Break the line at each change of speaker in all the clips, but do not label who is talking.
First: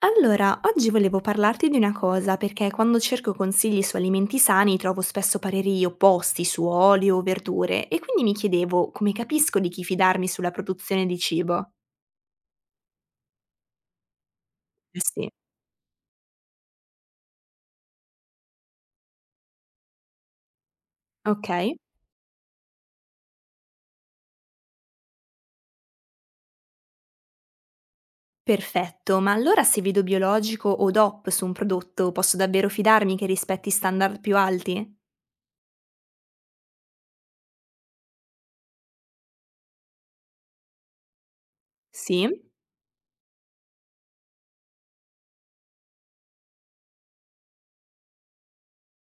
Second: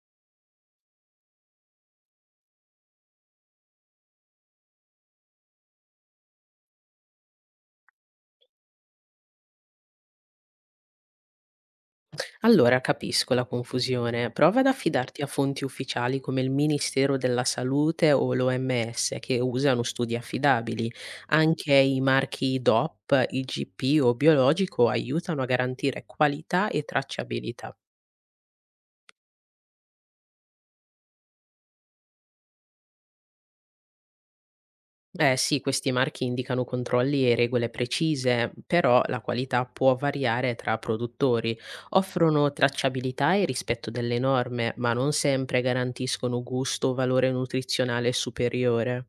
Allora, oggi volevo parlarti di una cosa, perché quando cerco consigli su alimenti sani trovo spesso pareri opposti su olio o verdure e quindi mi chiedevo come capisco di chi fidarmi sulla produzione di cibo.
Allora, capisco la confusione. Prova ad
Eh
affidarti a
sì.
fonti ufficiali come il Ministero della Salute o l'OMS che usano studi affidabili.
Ok,
Anche i marchi DOP, IGP o biologico aiutano a garantire qualità e tracciabilità.
perfetto, ma allora se vedo biologico o DOP su un prodotto posso davvero fidarmi che rispetti standard più alti?
Eh sì, questi marchi indicano controlli e regole precise, però la qualità può variare tra produttori.
Sì?
Offrono tracciabilità e rispetto delle norme, ma non sempre garantiscono gusto o valore nutrizionale superiore.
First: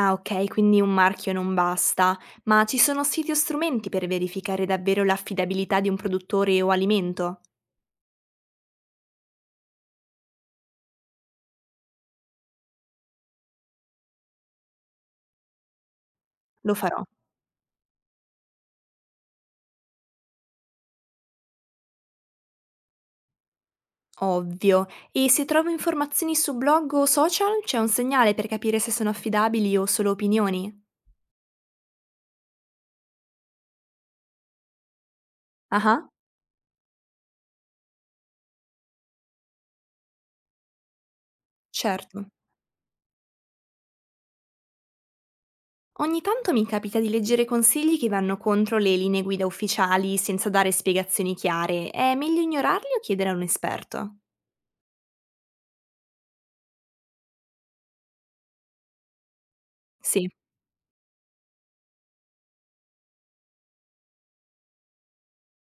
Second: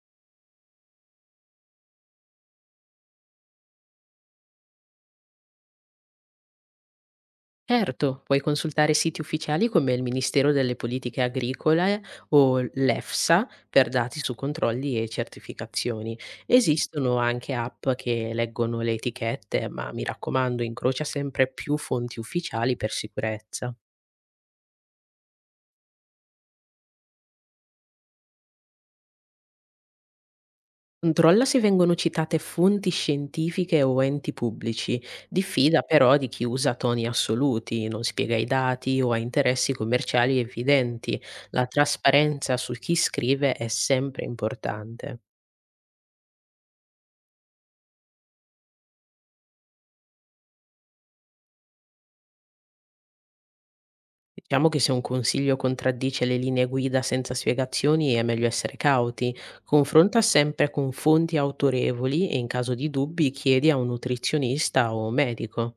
Ah, ok, quindi un marchio non basta, ma ci sono siti o strumenti per verificare davvero l'affidabilità di un produttore o alimento?
Certo, puoi consultare siti ufficiali come il Ministero delle Politiche Agricole o l'EFSA per dati su controlli e certificazioni.
Lo farò.
Esistono anche app che leggono le etichette, ma mi raccomando, incrocia sempre più fonti ufficiali per sicurezza.
Ovvio. E se trovo informazioni su blog o social, c'è un segnale per capire se sono affidabili o solo opinioni?
Controlla se vengono citate fonti scientifiche o enti pubblici. Diffida
Ah,
però di chi usa toni assoluti, non spiega i dati o ha interessi commerciali evidenti. La
certo.
trasparenza su chi scrive è sempre importante.
Ogni tanto mi capita di leggere consigli che vanno contro le linee guida ufficiali senza dare spiegazioni chiare. È meglio ignorarli o chiedere a un esperto?
Diciamo che se un consiglio contraddice le linee guida senza spiegazioni è meglio essere cauti. Confronta
Sì.
sempre con fonti autorevoli e in caso di dubbi chiedi a un nutrizionista o medico.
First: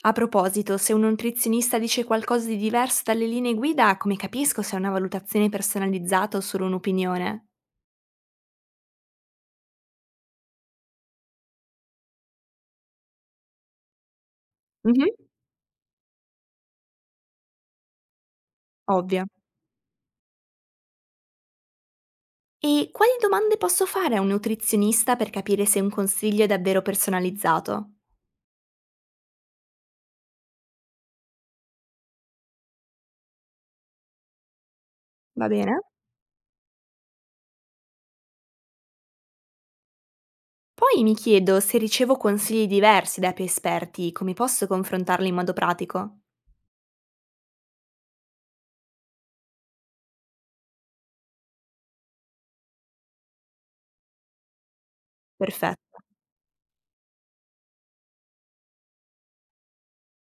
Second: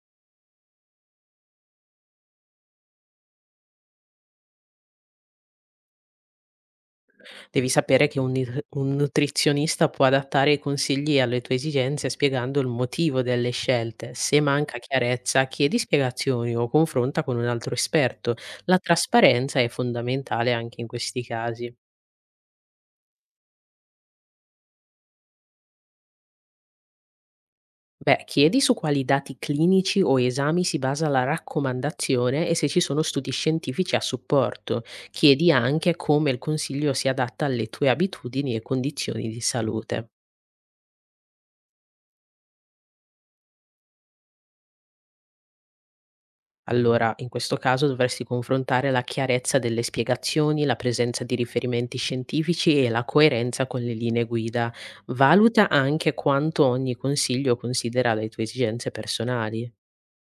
A proposito, se un nutrizionista dice qualcosa di diverso dalle linee guida, come capisco se è una valutazione personalizzata o solo un'opinione?
Devi sapere che un nutrizionista può adattare i consigli alle tue esigenze spiegando il motivo delle scelte. Se manca
Mhm.
chiarezza, chiedi spiegazioni o confronta con un altro esperto. La
Ovvio.
trasparenza è fondamentale anche in questi casi.
E quali domande posso fare a un nutrizionista per capire se un consiglio è davvero personalizzato?
Beh, chiedi su quali dati clinici o esami si basa la raccomandazione e se ci sono studi scientifici a supporto.
Va
Chiedi
bene.
anche come il consiglio si adatta alle tue abitudini e condizioni di salute.
Poi mi chiedo se ricevo consigli diversi da più esperti, come posso confrontarli in modo pratico?
Allora, in questo caso dovresti confrontare la chiarezza delle spiegazioni, la presenza di riferimenti scientifici e la coerenza con le linee guida. Valuta
Perfetto.
anche quanto ogni consiglio considera le tue esigenze personali.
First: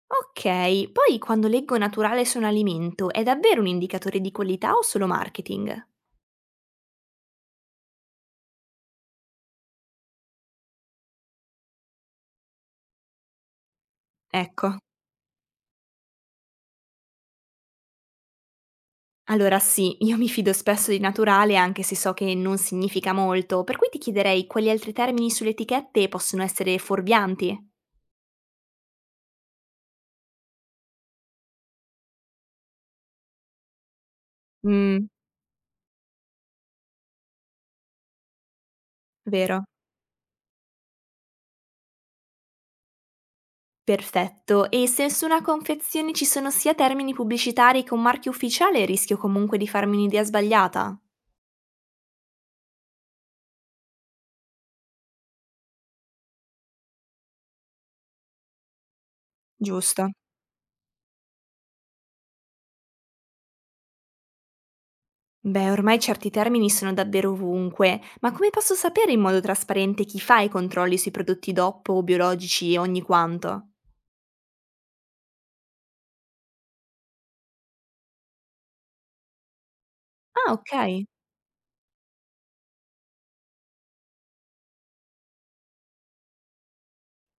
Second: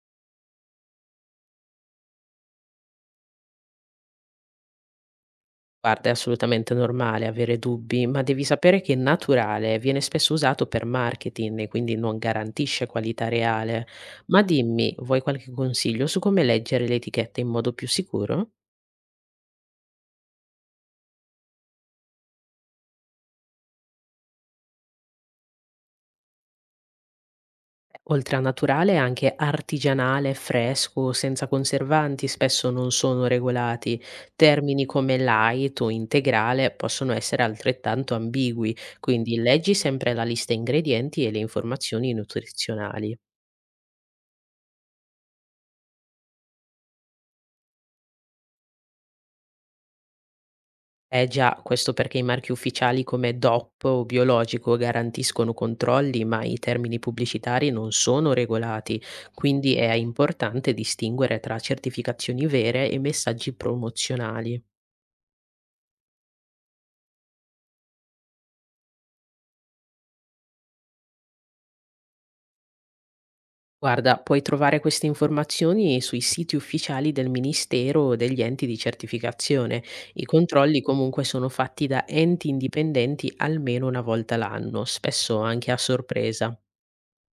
Ok, poi quando leggo naturale su un alimento, è davvero un indicatore di qualità o solo marketing?
Guarda, è assolutamente normale avere dubbi, ma devi sapere che naturale viene spesso usato per marketing e quindi non garantisce qualità reale. Ma
Ecco.
dimmi, vuoi qualche consiglio su come leggere le etichette in modo più sicuro?
Allora sì, io mi fido spesso di naturale anche se so che non significa molto, per cui ti chiederei quali altri termini sulle etichette possono essere fuorvianti.
Oltre a naturale, anche artigianale, fresco, senza conservanti, spesso non sono regolati. Termini
Mmm,
come light o integrale possono essere altrettanto ambigui, quindi
vero.
leggi sempre la lista ingredienti e le informazioni nutrizionali.
Perfetto, e se su una confezione ci sono sia termini pubblicitari che un marchio ufficiale, rischio comunque di farmi un'idea sbagliata?
Eh già, questo perché i marchi ufficiali come DOP o biologico garantiscono controlli, ma i termini pubblicitari non sono regolati, quindi è
Giusto.
importante distinguere tra certificazioni vere e messaggi promozionali.
Beh, ormai certi termini sono davvero ovunque, ma come posso sapere in modo trasparente chi fa i controlli sui prodotti DOP o biologici e ogni quanto?
Guarda, puoi trovare queste informazioni sui siti ufficiali del Ministero o degli enti di certificazione. I
Ah, ok.
controlli comunque sono fatti da enti indipendenti almeno una volta l'anno, spesso anche a sorpresa.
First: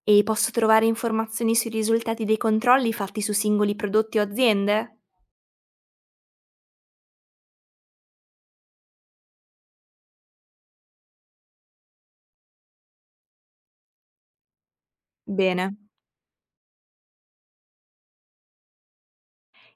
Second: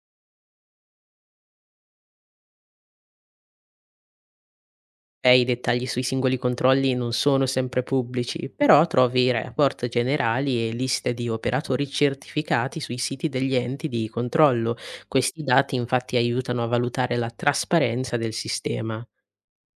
E posso trovare informazioni sui risultati dei controlli fatti su singoli prodotti o aziende?
E i dettagli sui singoli controlli non sono sempre pubblici, però trovi report generali e liste di operatori certificati sui siti degli enti di controllo. Questi
Bene.
dati infatti aiutano a valutare la trasparenza del sistema.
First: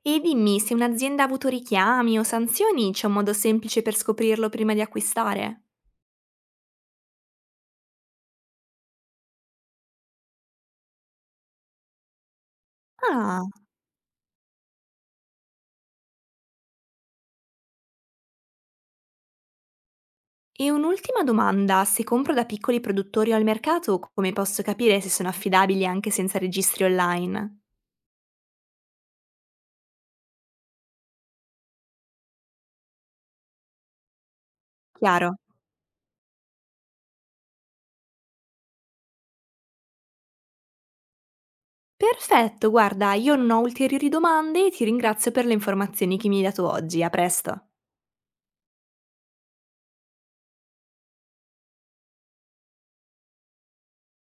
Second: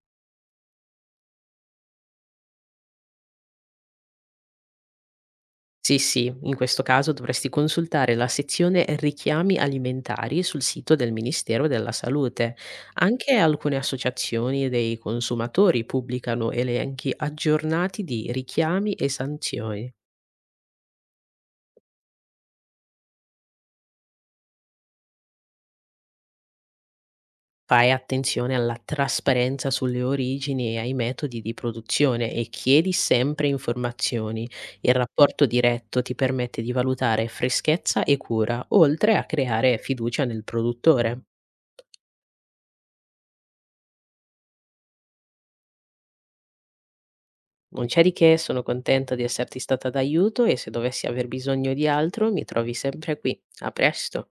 E dimmi, se un'azienda ha avuto richiami o sanzioni, c'è un modo semplice per scoprirlo prima di acquistare?
Sì, sì, in questo caso dovresti consultare la sezione richiami alimentari sul sito del Ministero della Salute. Anche
Ah,
alcune associazioni dei consumatori pubblicano elenchi aggiornati di richiami e sanzioni.
e un'ultima domanda, se compro da piccoli produttori o al mercato, come posso capire se sono affidabili anche senza registri online?
Fai attenzione alla trasparenza sulle origini e ai metodi di produzione e chiedi sempre informazioni. Il
Chiaro.
rapporto diretto ti permette di valutare freschezza e cura, oltre a creare fiducia nel produttore.
Perfetto, guarda, io non ho ulteriori domande e ti ringrazio per le informazioni che mi hai dato oggi. A presto.
Non c'è di che, sono contenta di esserti stata d'aiuto e se dovessi aver bisogno di altro mi trovi sempre qui. A presto.